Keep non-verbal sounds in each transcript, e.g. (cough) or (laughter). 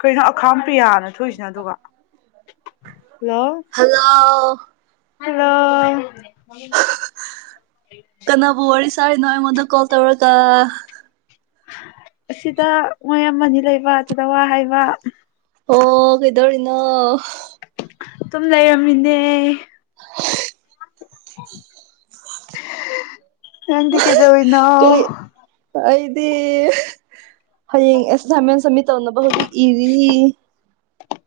ꯀꯩꯅꯩꯅꯣ ꯑꯈꯥꯡ ꯄꯤꯌꯥꯅ ꯊꯣꯏꯁꯤꯅ ꯑꯗꯨꯒ hello hello ꯍꯣꯏ ꯀꯅꯥꯕꯨ ꯋꯥꯔꯤ ꯁꯥꯔꯤꯅꯣ ꯑꯩꯉꯣꯟꯗ ꯀꯣꯜ ꯇꯧꯔꯒ ꯑꯁꯤꯗ ꯃꯣꯏ ꯑꯃꯅꯤ ꯂꯩꯕ ꯑꯗꯨꯗ ꯋꯥ ꯍꯥꯏꯕ ꯑꯣ ꯀꯩꯗꯧꯔꯤꯅꯣ ꯑꯗꯨꯝ ꯂꯩꯔꯝꯃꯤꯅꯦ ꯍꯗꯤ ꯀꯩꯗꯅꯥꯎ ꯀꯩ ꯑꯩꯗꯤ ꯍꯌꯦꯡ ꯑꯦꯁꯥꯏꯟꯃꯦꯟ ꯁꯃꯤꯠ ꯇꯧꯅꯕ ꯍꯧꯖꯤꯛ ꯏꯔꯤ ꯑ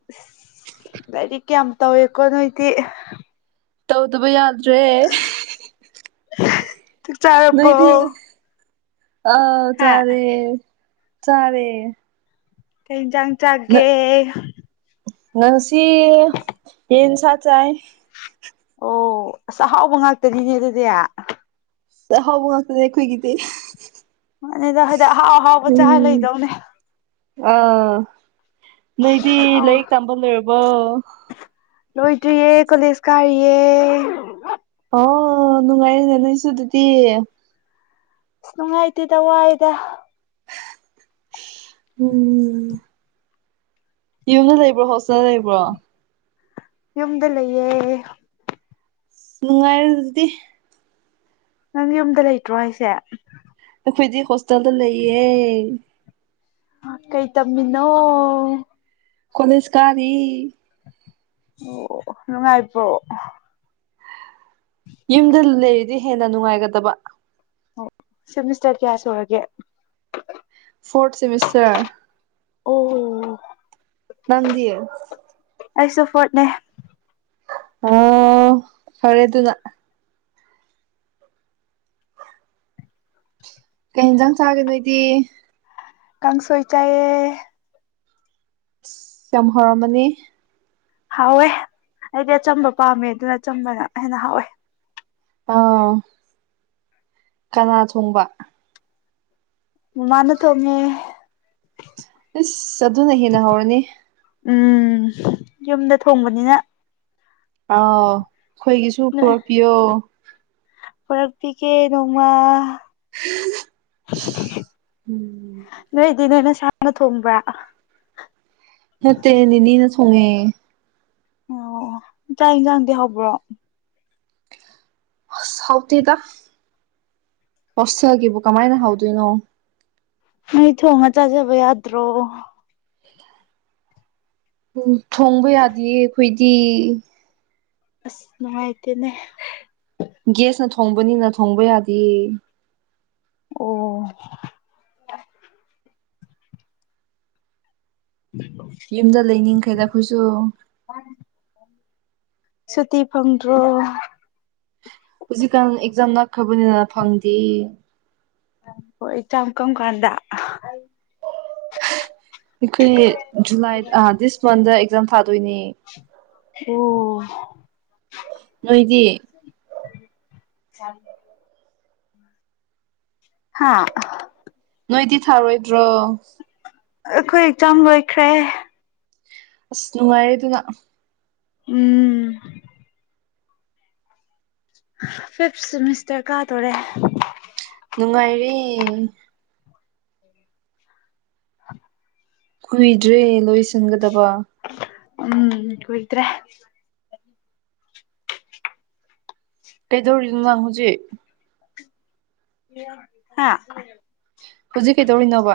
ꯂꯥꯏꯔꯤꯛꯌꯥꯝ ꯇꯧꯋꯦꯀꯣ ꯅꯣꯏꯗꯤ ꯇꯧꯗꯕ ꯌꯥꯗ꯭ꯔꯦ ꯇꯨ ꯆꯥꯄꯣ ꯑ ꯆꯔꯦ ꯆꯔꯦ ꯊꯖ ꯆꯒꯦ ꯅꯔꯁꯤ ꯌꯦꯟꯁ ꯆꯥꯏ ꯑꯣ ꯑꯁꯍꯥꯎꯕ ꯉꯥꯛꯇꯅꯤꯅꯦ ꯑꯗꯨꯗꯤ ꯍ ꯃꯥꯁꯦꯣꯏꯗꯤ ꯃꯅꯤꯗ ꯍꯥꯏꯗꯤ ꯑꯍꯥꯎ ꯑꯍꯥꯎꯕ ꯆꯍꯥꯎ ꯎꯝ ꯂꯩꯗꯧꯅꯦ ꯑꯥ ꯅꯣꯏꯗꯤ ꯑꯍꯥꯎ ꯂꯥꯏꯔꯤꯛ ꯇꯝꯕ ꯂꯣꯏꯔꯕꯣ ꯂꯣꯏꯗ꯭ꯔꯤꯌꯦ ꯀꯣꯂꯦꯖ ꯀꯥꯔꯤꯌꯦ ꯑꯣ ꯅꯨꯡꯉꯥꯏꯅꯦ ꯂꯣꯏꯁꯨ ꯑꯗꯨꯗꯤ ꯑ ꯅꯨꯡꯉꯥꯏꯇꯦꯗ ꯋꯥꯏꯗ ꯎꯝ ꯌꯨꯝꯗ ꯂꯩꯕ꯭ꯔꯣ ꯍꯣꯁꯇꯦꯜꯗ ꯂꯩꯕ꯭ꯔꯣ ꯌꯨꯝꯗ ꯂꯩꯌꯦ ꯅꯨꯡꯉꯥꯏꯔ ꯑꯗꯨꯗꯤ ꯅꯪ ꯌꯨꯝꯗ ꯂꯩꯇ꯭ꯔꯣ ꯍꯥꯏꯁꯦ ꯑꯩꯈꯣꯏꯗꯤ ꯍꯣꯁꯇꯦꯜꯗ ꯂꯩꯌꯦ ꯑ ꯀꯩ ꯇꯝꯕꯅꯣ ꯀꯣꯅꯤꯁ ꯀꯥꯔꯤ ꯑꯣ ꯂꯉꯥꯏꯄꯣ ꯌꯨꯝꯗ ꯂꯩꯔꯤꯗꯤ ꯍꯦꯟꯅ ꯅꯨꯡꯉꯥꯏꯒꯗꯕ ꯍꯣꯏ ꯁꯦꯃꯤꯁꯇ꯭ꯔ ꯀꯌꯥꯥ ꯁꯨꯔꯒꯦ ꯐꯣꯔꯠ ꯁꯦꯃꯤꯁ꯭ꯔ ꯑꯣ ꯅꯪꯗꯤ ꯑꯩꯁꯨ ꯐꯣꯔꯠꯅꯦ ꯍꯣ ꯐꯔꯦ ꯑꯗꯨꯅ ꯀꯩ ꯏꯟꯖꯥꯡ ꯆꯥꯒꯦ ꯅꯣꯏꯗꯤ ꯀꯥꯡꯁꯣꯏ ꯆꯥꯏꯌꯦ ꯌꯥꯝ ꯍꯥꯎꯔꯝꯃꯅꯤ ꯍꯥꯎꯋꯦ ꯑꯩꯗꯤ ꯑꯆꯝꯕ ꯄꯥꯝꯃꯦ ꯑꯗꯨꯅ ꯑꯆꯝꯕꯅ ꯍꯦꯟꯅ ꯍꯥꯎꯋꯦ ꯇꯧꯋꯣ ꯀꯅꯥ ꯊꯣꯡꯕ ꯃꯃꯥꯅ ꯊꯣꯡꯉꯦ ꯏꯁ ꯑꯗꯨꯅ ꯍꯦꯟꯅ ꯍꯥꯎꯔꯅꯤ ꯎꯝ ꯌꯨꯝꯗ ꯊꯣꯡꯕꯅꯤꯅ ꯑꯥꯎ ꯑꯈꯣꯏꯒꯤꯁꯨ ꯄꯨꯔꯛꯄꯤꯌꯣ ꯄꯨꯔꯛꯄꯤꯒꯦ ꯅꯣꯡꯃꯥ (unintelligible) (unintelligible) ꯎꯝ ꯅꯣꯏꯗꯤ ꯅꯣꯏ ꯅꯁꯥꯅ ꯊꯣꯡꯕ꯭ꯔꯥ ꯅꯠꯇꯦ ꯅꯤꯅꯦꯅ ꯊꯣꯡꯉꯦ ꯑꯣ ꯑꯣ ꯆꯥꯛ ꯏꯟꯖꯥꯡꯗꯤ ꯍꯥꯎꯕ꯭ꯔꯣ ꯑꯁ ꯍꯥꯎꯇꯦꯗꯥ ꯍꯣꯁꯇꯦꯜꯒꯤꯕꯨ ꯀꯃꯥꯏꯅ ꯍꯥꯎꯗꯣꯏꯅꯣ ꯅꯣꯏ ꯊꯣꯡꯉ ꯆꯥꯖꯕ ꯌꯥꯗ꯭ꯔꯣ ꯎꯝ ꯊꯣꯡꯕ ꯌꯥꯗꯤꯌꯦ ꯑꯩꯈꯣꯏꯗꯤ ꯑꯁ ꯅꯨꯡꯉꯥꯏꯇꯦꯅꯦ ꯒꯦꯁꯅ ꯊꯣꯡꯕꯅꯤꯅ ꯊꯣꯡꯕ ꯌꯥꯗꯤꯌꯦ ꯑꯣ (inaudible) ꯌꯨꯝꯗ ꯂꯩꯅꯤꯡꯈ꯭ꯔꯦꯗ ꯑꯩꯈꯣꯏꯁꯨ ꯁꯨꯇꯤ ꯐꯪꯗ꯭ꯔꯣ ꯍꯧꯖꯤꯛꯀꯥꯟ ꯑꯦꯛꯖꯥꯝ ꯅꯛꯈ꯭ꯔꯕꯅꯤꯅ ꯐꯪꯗꯦ ꯑꯣ ꯑꯦꯛꯖꯥꯝ ꯀꯔꯝ ꯀꯥꯟꯗ ꯑꯩꯈꯨꯏ ꯖꯨꯂꯥꯏ ꯑ ꯗꯤꯁ ꯃꯟꯗ ꯑꯦꯛꯖꯥꯝ ꯊꯥꯗꯣꯏꯅꯦ ꯑꯣ ꯅꯣꯏꯗꯤ (inaudible) ꯍꯥꯥ ꯅꯣꯏꯗꯤ ꯊꯥꯔꯣꯏꯗ꯭ꯔꯣ ꯑꯩꯈꯣꯏ ꯑꯦꯛꯖꯥꯝ ꯂꯣꯏꯈ꯭ꯔꯦ ꯑꯁ ꯅꯨꯡꯉꯥꯏꯔꯦ ꯑꯗꯨꯅ ꯎꯝ ꯐꯤꯞ ꯁꯤꯃꯤꯁꯇ꯭ꯔ ꯀꯥꯗꯣꯔꯦ ꯅꯨꯡꯉꯥꯏꯔꯦ (inaudible) ꯀꯨꯏꯗ꯭ꯔꯦ ꯂꯣꯏꯁꯤꯟꯒꯗꯕ ꯎꯝ ꯀꯨꯏꯗ꯭ꯔꯦ ꯀꯩꯗꯧꯔꯤꯅꯣ ꯅꯪ ꯍꯧꯖꯤꯛ ꯍꯥꯥ ꯍꯧꯖꯤꯛ ꯀꯩꯗꯧꯔꯤꯅꯣꯕ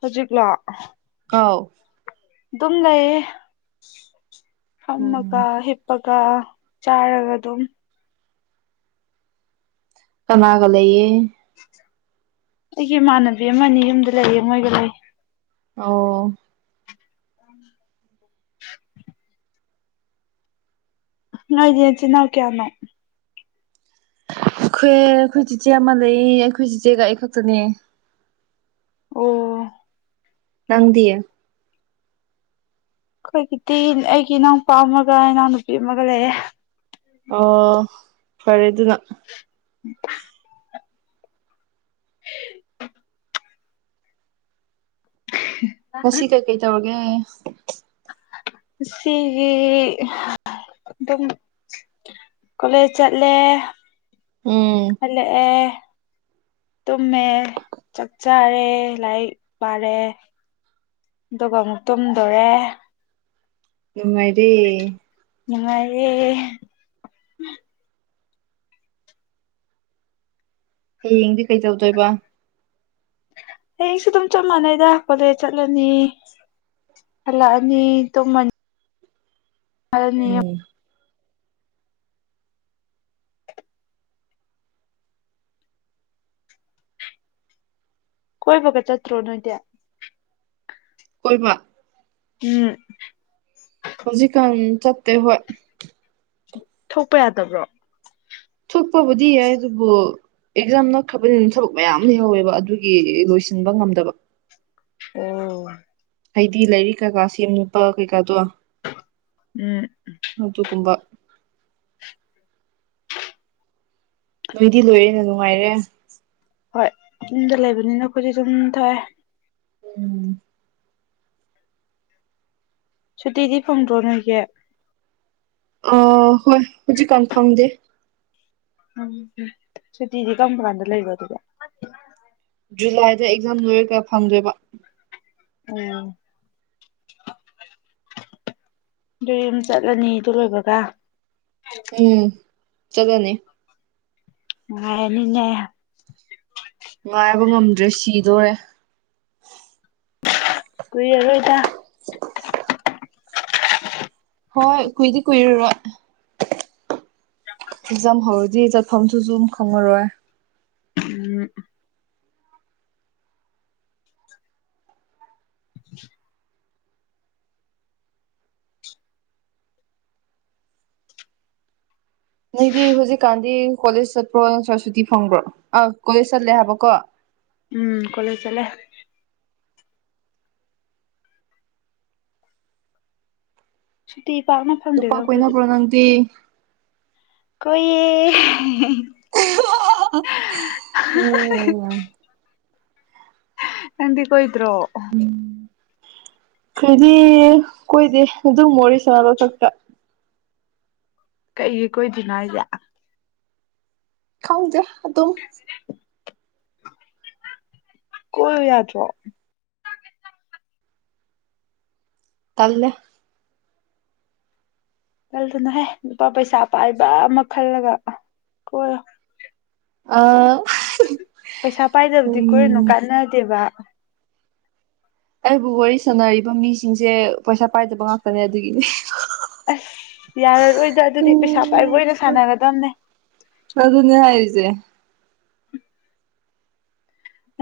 ꯍꯧꯖꯀꯥ ꯑꯥꯎ ꯗꯨꯝꯒꯏ ꯑꯃꯀ ꯎꯝ ꯍ ꯍꯥꯄꯒ ꯆꯥꯔꯒ ꯑꯗꯨꯝ ꯀꯅꯥꯒ ꯂꯩꯌꯦꯦ ꯑꯩꯒꯤ ꯏꯃꯥꯟꯅꯕꯤ ꯑꯃꯅꯤ ꯌꯨꯝꯗ ꯂꯩꯌꯦ ꯃꯣꯏꯒ ꯂꯩ ꯑꯣ ꯎ ꯑ ꯆ ꯆꯆꯤꯟ ꯅꯀꯦꯅꯣ ꯑꯩꯈꯣꯏ ꯑꯩꯈꯣꯏ ꯆꯤꯆꯦ ꯑꯃ ꯂꯩꯌꯦ ꯑꯩꯈꯣꯏ ꯆꯤꯆꯦꯒ ꯑꯩ ꯈꯛꯇꯅꯦ ꯑꯣ ꯅꯪꯗꯤꯌꯦ ꯑꯩꯈꯣꯏꯒꯤꯗꯤ ꯑꯩꯒꯤ ꯏꯅꯥꯎ ꯅꯨꯄꯥ ꯑꯃꯒ ꯏꯅꯥꯎ ꯅꯨꯄꯤ ꯑꯃꯒ ꯂꯩꯌꯦꯦ ꯑꯣ ꯐꯔꯦ ꯑꯗꯨꯅ ꯎ (unintelligible) ꯑꯣ ꯉꯁꯤ ꯀꯩꯀꯩ ꯇꯧꯔꯒꯦ ꯁꯤꯒꯤ ꯑꯗꯨꯝ ꯀꯂꯦꯖꯠꯂꯦ ꯎꯝ ꯑꯂꯦꯦ ꯇꯨꯝꯃꯦ ꯆꯥꯛ ꯆꯥꯔꯦ ꯂꯥꯏꯔꯤꯛ ꯄꯥꯔꯦ ꯑꯗꯨꯒ ꯑꯃꯨꯛ ꯇꯨꯝꯗꯣꯔꯦ ꯑꯗꯨ ꯃꯗꯤ ꯅꯨꯡꯉꯥꯏꯌꯦ ꯍꯌꯦꯡꯗꯤ ꯀꯩ ꯇꯧꯗꯣꯏꯕ ꯍꯌꯦꯡꯁꯨ ꯑꯗꯨꯝ ꯆꯞ ꯃꯥꯟꯅꯩꯗ ꯀꯣꯂꯦꯖ ꯆꯠꯂꯅꯤ ꯍꯜꯂꯛꯑꯅꯤ ꯇꯨꯝꯃꯅꯤ ꯑꯗꯅꯤ ꯎꯝ ꯀꯣꯏ ꯐꯒꯠ ꯆꯠꯇ꯭ꯔꯣ ꯅꯣꯏꯗ ꯑꯣꯏꯣꯏꯃ ꯎꯝ ꯍꯧꯖꯤꯛꯀꯥꯟ ꯆꯠꯇꯦ ꯍꯣꯏ ꯊꯣꯛꯄ ꯌꯥꯗꯕ꯭ꯔꯣ ꯊꯣꯛꯄꯕꯨꯗꯤ ꯌꯥꯏ ꯑꯗꯨꯕꯨ ꯑꯦꯛꯖꯥꯝ ꯅꯈ꯭ꯔꯕꯅꯤꯅ ꯊꯕꯛ ꯃꯌꯥꯝ ꯂꯩꯍꯧꯋꯦꯕ ꯑꯗꯨꯒꯤ ꯂꯣꯏꯁꯤꯟꯕ ꯉꯝꯗꯕ ꯑꯣ ꯍꯥꯏꯗꯤ ꯂꯥꯏꯔꯤꯛ ꯀꯥꯀꯥ ꯁꯦꯝ ꯅꯨꯄꯥ ꯀꯩꯀꯥꯗꯣ ꯎꯝ ꯑꯗꯨꯒꯨꯝꯕ ꯅꯣꯏꯗꯤ ꯂꯣꯏꯔꯦꯅ ꯅꯨꯡꯉꯥꯏꯔꯦ ꯍꯣꯏ ꯌꯨꯝꯗ ꯂꯩꯕꯅꯤꯅ ꯑꯩꯈꯣꯏꯗꯤ ꯑꯗꯨꯝ ꯊꯣꯛꯑꯦ ꯎꯝ ꯁꯨꯇꯤꯗꯤ ꯐꯪꯗ꯭ꯔꯣ ꯅꯣꯏꯒꯤ ꯑ ꯍꯣꯏ ꯍꯧꯖꯤꯛ ꯀꯥꯟ ꯐꯪꯗꯦ ꯎꯝ ꯁꯨꯇꯤꯗꯤ ꯀꯔꯝ ꯀꯥꯟꯗ ꯂꯩꯕ ꯑꯗꯨꯒ ꯖꯨꯂꯥꯏꯗ ꯑꯦꯛꯖꯥꯝ ꯂꯣꯏꯔꯒ ꯐꯪꯗꯣꯏꯕ ꯎꯝ ꯑꯗꯨꯗꯤ ꯌꯨꯝ ꯆꯠꯂꯅꯤ ꯑꯗꯨ ꯂꯣꯏꯕꯒ ꯎꯝ ꯆꯠꯂꯅꯤ ꯅꯨꯉꯥꯏꯔꯅꯤꯅꯦ ꯉꯥꯏꯕ ꯉꯝꯗ꯭ꯔꯦ ꯁꯤꯗꯣꯔꯦ ꯀꯨꯏꯔꯔꯣꯏꯗ (unintelligible) ꯍꯣꯏ ꯀꯨꯏꯗꯤ ꯀꯨꯏꯔꯨꯔꯣ ꯑꯦꯛꯖꯥꯝ ꯍꯧꯔꯗꯤ ꯆꯠꯐꯝꯗꯨꯁꯨ ꯈꯪꯉꯔꯣꯏ ꯎꯝ (unintelligible) ꯅꯪꯗꯤ ꯍꯧꯖꯤꯛꯀꯥꯟꯗꯤ ꯀꯣꯂꯦꯖ ꯆꯠꯄ꯭ꯔꯣ ꯅꯠꯇꯔ ꯁꯨꯇꯤ ꯐꯪꯕ꯭ꯔꯣ ꯑ ꯀꯣꯂꯦꯖ ꯆꯠꯂꯦ ꯍꯥꯏꯕꯀꯣ ꯎꯝ ꯀꯣꯂꯦꯖ ꯆꯠꯂꯦ ꯁꯨꯇꯤ ꯄꯥꯛꯅ ꯅꯨꯄꯥ ꯐꯪꯗꯦꯗ ꯑꯩꯈꯣꯏꯗꯤ ꯀꯣꯏꯅꯕ꯭ꯔꯣ ꯅꯪꯗꯤ ꯀꯣꯏꯌꯦ (unintelligible) ꯅꯪꯗꯤ ꯀꯣꯏꯗ꯭ꯔꯣ (unintelligible) ꯀꯣꯏꯗꯦ ꯑꯗꯨꯝ ꯋꯥꯔꯤ ꯁꯥꯕ ꯈꯛꯇ ꯀꯩꯒꯤ ꯀꯣꯏꯗꯔꯤꯅꯣ ꯍꯥꯏꯁꯦ ꯈꯪꯗꯦ ꯑꯗꯨꯝ ꯀꯣꯏꯌꯨ ꯌꯥꯗ꯭ꯔꯣ ꯇꯜꯂꯦ ꯇꯟꯂꯨꯅꯨꯍꯦ ꯅꯨꯄꯥ ꯄꯩꯁꯥ ꯄꯥꯏꯕ ꯑꯃ ꯈꯜꯂꯒ ꯀꯣꯏꯌꯣ ꯑ ꯄꯩꯁꯥ ꯄꯥꯏꯗꯕꯗꯤ ꯀꯣꯏꯔꯨꯅꯨ ꯀꯥꯟꯅꯗꯦꯕ ꯑꯩꯕꯨ ꯋꯥꯔꯤ ꯁꯥꯟꯅꯔꯤꯕ ꯃꯤꯁꯤꯡꯁꯦ ꯄꯩꯁꯥ ꯄꯥꯏꯗꯕ ꯉꯥꯛꯇꯅꯦ ꯑꯗꯨꯒꯤꯅꯦ ꯑꯁ ꯌꯥꯔꯔꯣꯏꯗ ꯑꯗꯨꯗꯤ ꯄꯩꯁꯥ ꯄꯥꯏꯕ ꯑꯣꯏꯅ ꯁꯥꯟꯅꯒꯗꯝꯅꯦ ꯑꯗꯨꯅꯦ ꯍꯥꯏꯖꯦ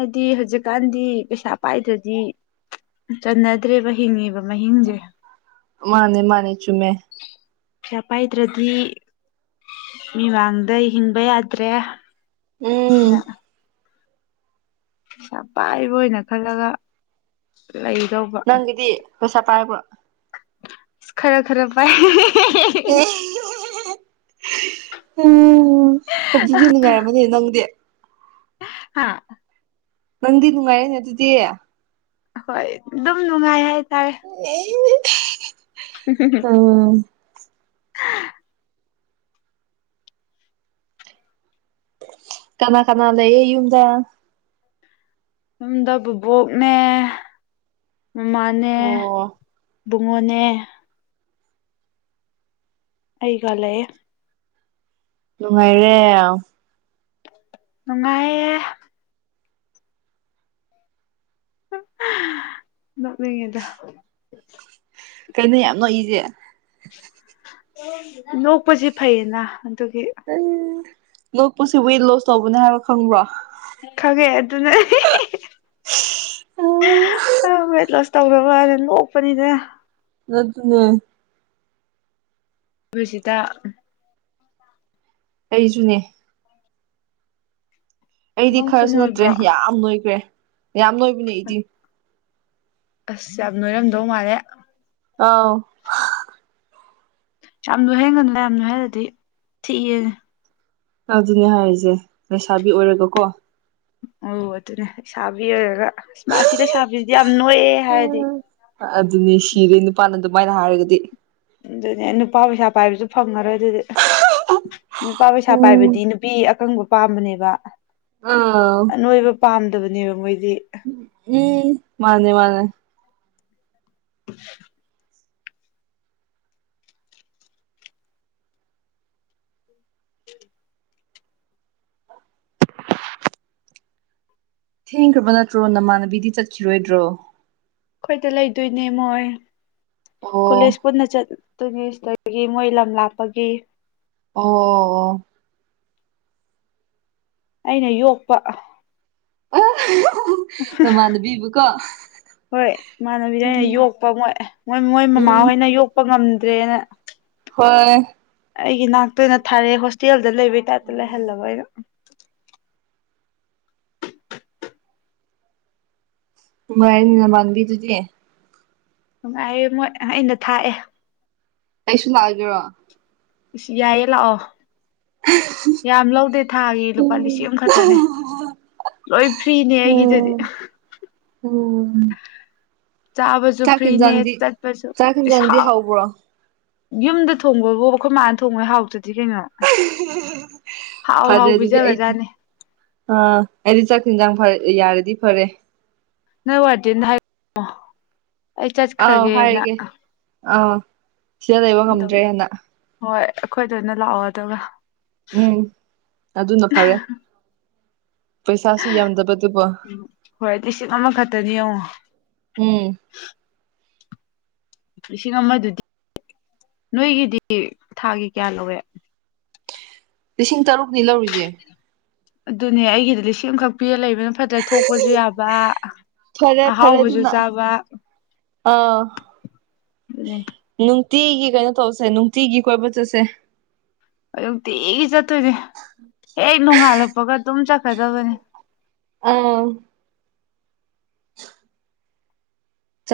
ꯍꯥꯏꯗꯤ ꯍꯧꯖꯤꯛꯀꯥꯟꯗꯤ ꯄꯩꯁꯥ ꯄꯥꯏꯗ꯭ꯔꯗꯤ ꯆꯟꯅꯗ꯭ꯔꯦꯕ ꯍꯤꯡꯉꯤꯕ ꯃꯍꯤꯡꯁꯦ ꯃꯥꯅꯦ ꯃꯥꯅꯦ ꯆꯨꯝꯃꯦ ꯄꯩꯁꯥ ꯄꯥꯏꯗ꯭ꯔꯗꯤ ꯃꯤꯃꯥꯡꯗ ꯍꯤꯡꯕ ꯌꯥꯗ꯭ꯔꯦ ꯎꯝ (unintelligible) ꯄꯩꯁꯥ ꯄꯥꯏꯕ ꯑꯣꯏꯅ ꯈꯜꯂꯒ ꯂꯩꯗꯧꯕ ꯅꯪꯒꯤꯗꯤ ꯄꯩꯁꯥ ꯄꯥꯏꯕ꯭ꯔꯣ ꯈꯔ ꯈꯔ ꯄꯥꯏ ꯑꯦ ꯎꯝ ꯑꯗꯨꯗꯤ ꯅꯨꯡꯉꯥꯏꯔꯝꯃꯅꯤ ꯅꯪꯗꯤ ꯍꯥꯥ ꯅꯪꯗꯤ ꯅꯨꯡꯉꯥꯏꯔꯦꯅꯦ ꯑꯗꯨꯗꯤ ꯍꯣꯏ ꯑꯗꯨꯝ ꯅꯨꯡꯉꯥꯏ ꯍꯥꯏꯇꯥꯔꯦ ꯑ ꯍ ꯍ ꯍꯨꯝ ꯀꯅꯥ ꯀꯅꯥꯗ ꯑꯦ ꯌꯨꯝꯗ ꯌꯨꯝꯗ ꯕꯨꯕꯣꯛꯅꯦ ꯃꯃꯥꯅꯦ ꯑꯣ ꯕꯨꯡꯉꯣꯟꯅꯦ ꯑꯩꯒꯂꯦ ꯅꯨꯡꯉꯥꯏꯔꯦ ꯅꯨꯡꯉꯥꯏꯑꯌꯦ ꯅ ꯃꯤꯉꯦꯗ ꯀꯩꯅꯣ ꯌꯥꯝ ꯅꯣꯛꯏꯁꯦ ꯅꯣꯛꯄꯁꯤ ꯐꯩꯌꯦꯅ ꯑꯗꯨꯒꯤ ꯎꯝ ꯉꯣꯛꯄꯁꯤ ꯋꯦꯠ ꯂꯣꯁ ꯇꯧꯕꯅꯦ ꯍꯥꯏꯕ ꯈꯪꯕ꯭ꯔꯣ ꯈꯪꯒꯦ ꯑꯗꯨꯅ ꯑ ꯄ꯭ꯂꯁ ꯇꯧꯔꯕ ꯍꯥꯏꯗ ꯅꯣꯛꯄꯅꯤꯗ (unintelligible) (unintelligible) ꯑꯩꯖꯨꯅꯦ ꯑꯩꯗꯤ ꯅꯪꯁꯨ ꯈꯔꯁꯨ ꯅꯠꯇ꯭ꯔꯦ ꯅꯣꯏꯕ꯭ꯔꯣ ꯌꯥꯝ ꯅ‌ꯣꯏꯒ‍꯭ꯔ‌‌ꯦ ꯌꯥꯝ ꯂꯣꯏꯕꯅꯦ ꯑꯩꯗꯤ ꯑꯁ ꯌꯥꯝ ꯅꯣꯏꯔꯝꯗꯧ ꯃꯥꯜꯂꯦ ꯑꯥꯎ ꯌꯥꯝ ꯅ‌ꯣꯏꯍꯟꯒꯅꯨ ꯌꯥꯝ ꯅ‌ꯣꯏꯍꯟꯂ ꯗꯤ ꯊꯤꯕꯅ‌ꯦ ꯑꯗꯨꯅꯦ ꯍꯥꯏꯖ‌ꯦ ꯂꯩꯁꯥꯕꯤ ꯑꯣꯏꯔꯒ ꯀꯣ ꯑꯝ ꯑꯗꯨꯅꯦ ꯁꯥꯥꯕꯤ ꯑꯣꯏꯔꯒ ꯏꯁ ꯑꯁꯤ ꯂꯩꯁꯥꯥꯕꯤꯁꯤꯗꯤ ꯌꯥꯝ ꯅꯣꯏꯑꯦ ꯍꯥꯏꯔꯗꯤ ꯑꯗꯨꯅꯤ ꯁꯤꯔꯦ ꯅꯨꯄꯥꯅ ꯑꯗꯨꯃꯥꯏꯅ ꯍꯥꯏꯔꯒꯗꯤ ꯑꯗꯨꯅꯦ ꯅꯨꯄꯥ ꯄꯩꯁꯥ ꯄꯥꯏꯕꯁꯨ ꯐꯪꯉꯔꯣꯏ ꯑꯗꯨꯗꯤ ꯅꯨꯄꯥ ꯄꯩꯁꯥ ꯎꯝ ꯄꯥꯏꯕꯗꯤ ꯅꯨꯄꯤ ꯑꯀꯪꯕ ꯄꯥꯝꯕꯅꯦꯕ ꯑꯥ ꯑ ꯅ‌ꯣꯏꯕ ꯄꯥꯝꯗꯕꯅꯦꯕ ꯃꯣꯏꯗꯤ ꯎꯝ ꯃꯥꯅꯦ ꯃꯥꯅꯦ (inaudible) ꯊꯦꯡꯈ꯭ꯔꯕ ꯅꯠꯇ꯭ꯔꯣ ꯅꯃꯥꯟꯅꯕꯤꯗꯤ ꯆꯠꯈꯤꯔꯣꯏꯗ꯭ꯔꯣ ꯑꯩꯈꯣꯏꯗ ꯂꯩꯗꯣꯏꯅꯦ ꯃꯣꯏ ꯑꯣ ꯀꯣꯂꯦꯖ ꯄꯨꯟꯅ ꯆꯠꯇꯣꯏꯅꯦ ꯁꯤꯗ ꯕꯒꯤ ꯃꯣꯏ ꯂꯝ ꯂꯥꯞꯄꯒꯤ ꯑꯣ ꯑꯣ ꯑꯣ ꯑꯩꯅ ꯌꯣꯛꯄ (unintelligible) ꯅꯃꯥꯟꯅꯕꯤꯕꯨꯀꯣ ꯍꯣꯏ ꯏꯃꯥꯟꯅꯕꯤꯗ ꯑꯩꯅ ꯎꯝ ꯌꯣꯛꯄꯣꯏ ꯃꯣꯏ ꯃꯣꯏ ꯎꯝ ꯃꯃꯥꯍꯣꯏꯅ ꯌꯣꯛꯄ ꯄ ꯉꯝꯗ꯭ꯔꯦꯅ ꯍꯣꯏ ꯑꯩꯒꯤ ꯅꯥꯛꯇ ꯑꯣꯏꯅ ꯊꯥꯔꯛꯑꯦ ꯍꯣꯁꯇꯦꯜꯗ ꯂꯩꯕꯒꯤ ꯇꯥꯏꯞꯇ ꯂꯩꯍꯜꯂꯕ ꯑꯩꯅ ꯄꯨꯉꯥꯏ ꯌꯅꯤ ꯅꯃꯥꯟꯅꯕꯤ ꯗꯨꯗꯤ ꯅꯨꯡꯉꯥꯏꯌꯦ ꯃꯣꯏ ꯑꯩꯅ ꯊꯥꯛꯑꯦ ꯑꯁꯨ ꯂꯥꯛꯑ ꯒ‌ꯦꯔ‌ꯣ ꯌꯥꯏꯌꯦ ꯂꯥꯛꯑꯣ (unintelligible) ꯌꯥꯝ ꯂꯧꯗꯦ ꯊꯥꯒꯤ ꯂꯨꯄꯥ ꯂꯤꯁꯤꯡ ꯎꯝ ꯑꯃꯈꯛꯇꯅꯦ ꯂꯣꯏ ꯐ꯭ꯔꯤꯅꯦ ꯑꯩꯒꯤꯗꯗꯤ ꯑꯣꯝ ꯆꯥꯕꯁꯨ ꯆꯥꯛ ꯐ꯭ꯔꯤꯅꯦ ꯍ‌ꯦꯟꯖꯥꯡꯗꯤ ꯆꯠꯄꯁꯨ ꯆꯥꯛ ꯏꯁ ꯍ‌ꯦꯟꯖꯥꯡꯗꯤ ꯍꯥꯎꯕ꯭ꯔꯣ ꯌꯨꯝꯗ ꯊꯣꯡꯕꯕꯨ ꯑꯩꯈꯣꯏ ꯃꯥꯅ ꯊꯣꯡꯕꯣꯏ ꯍꯥꯎꯇꯗꯤ ꯀꯩꯅꯣ ꯍꯥꯎ ꯐꯔꯦ ꯍꯥꯎ ꯑꯗꯨꯗꯤ ꯑꯩ ꯄꯤꯖꯒꯖꯥꯅꯦ ꯑꯥ ꯑꯩꯗꯤ ꯆꯥꯛ ꯏꯤꯟꯖꯥꯡ ꯐꯔ ꯌꯥꯔꯗꯤ ꯐꯔꯦ ꯅ ꯋꯥꯔꯗ‌ꯦꯅ ꯗ ꯍꯥꯏ ꯑꯩ ꯑꯥꯎ ꯆꯠꯈ꯭ꯔꯒꯦꯅ ꯍꯥꯏꯔꯒꯦ ꯑꯥꯎ ꯁꯤꯗ ꯂꯩꯕ ꯉꯝꯗ꯭ꯔꯦ ꯑꯗꯨꯒꯤ ꯍꯅ ꯍꯣꯏ ꯑꯩꯈꯣꯏꯗ ꯑꯣꯏꯅ ꯂꯥꯛꯑꯣ ꯑꯗꯨꯒ ꯎꯝ ꯑꯗꯨꯅ ꯐꯔꯦ ꯄꯩꯁꯥꯁꯨ ꯌꯥꯝꯗꯕꯗꯨꯕꯨ ꯎꯝ ꯍꯣꯏꯗꯤ ꯁꯤꯡ ꯑꯃꯈꯛꯇꯅ‌ꯦ ꯌꯦꯡꯉꯣ ꯎꯝ ꯂꯤꯁꯤꯡ ꯑꯃꯗꯨꯗꯤ ꯅꯣꯏꯒꯤꯗꯤ ꯊꯥꯒꯤ ꯀꯌꯥ ꯂꯧꯋꯦ ꯂꯤꯁꯤꯡ ꯇꯔꯨꯛꯅꯤ ꯂꯧꯔꯤꯁꯦ ꯑꯗꯨꯅꯦ ꯑꯩꯒꯤꯗꯤ ꯂꯤꯁꯤꯡ ꯑꯃꯈꯛ ꯄꯤꯔꯒ ꯂꯩꯕꯅ ꯐꯇꯔꯥ ꯊꯣꯛꯄꯖꯨ ꯌꯥꯕ ꯐꯔꯦ ꯐꯔꯦ ꯑꯍꯥꯎꯕꯆꯨ ꯑꯗꯨꯅ ꯆꯥꯕ ꯑꯥ ꯑꯗꯨ ꯅ‌‌ꯦ ꯅꯨꯡꯇꯤꯒꯤ ꯀꯩꯅꯣ ꯇꯧꯁꯦ ꯅꯨꯡꯇꯤꯒꯤ ꯀꯣꯏꯕ ꯆꯠꯁꯦ ꯍ‌‌ꯣꯏ ꯅꯨꯡꯇꯤꯒꯤ ꯆꯠꯇꯣꯏꯅꯦ ꯍꯦꯛ ꯅꯣꯡꯉꯥꯜ ꯂꯛꯄꯒ ꯑꯗꯨꯝ ꯆꯠꯈꯔꯗꯕꯅꯦ ꯑꯥꯎ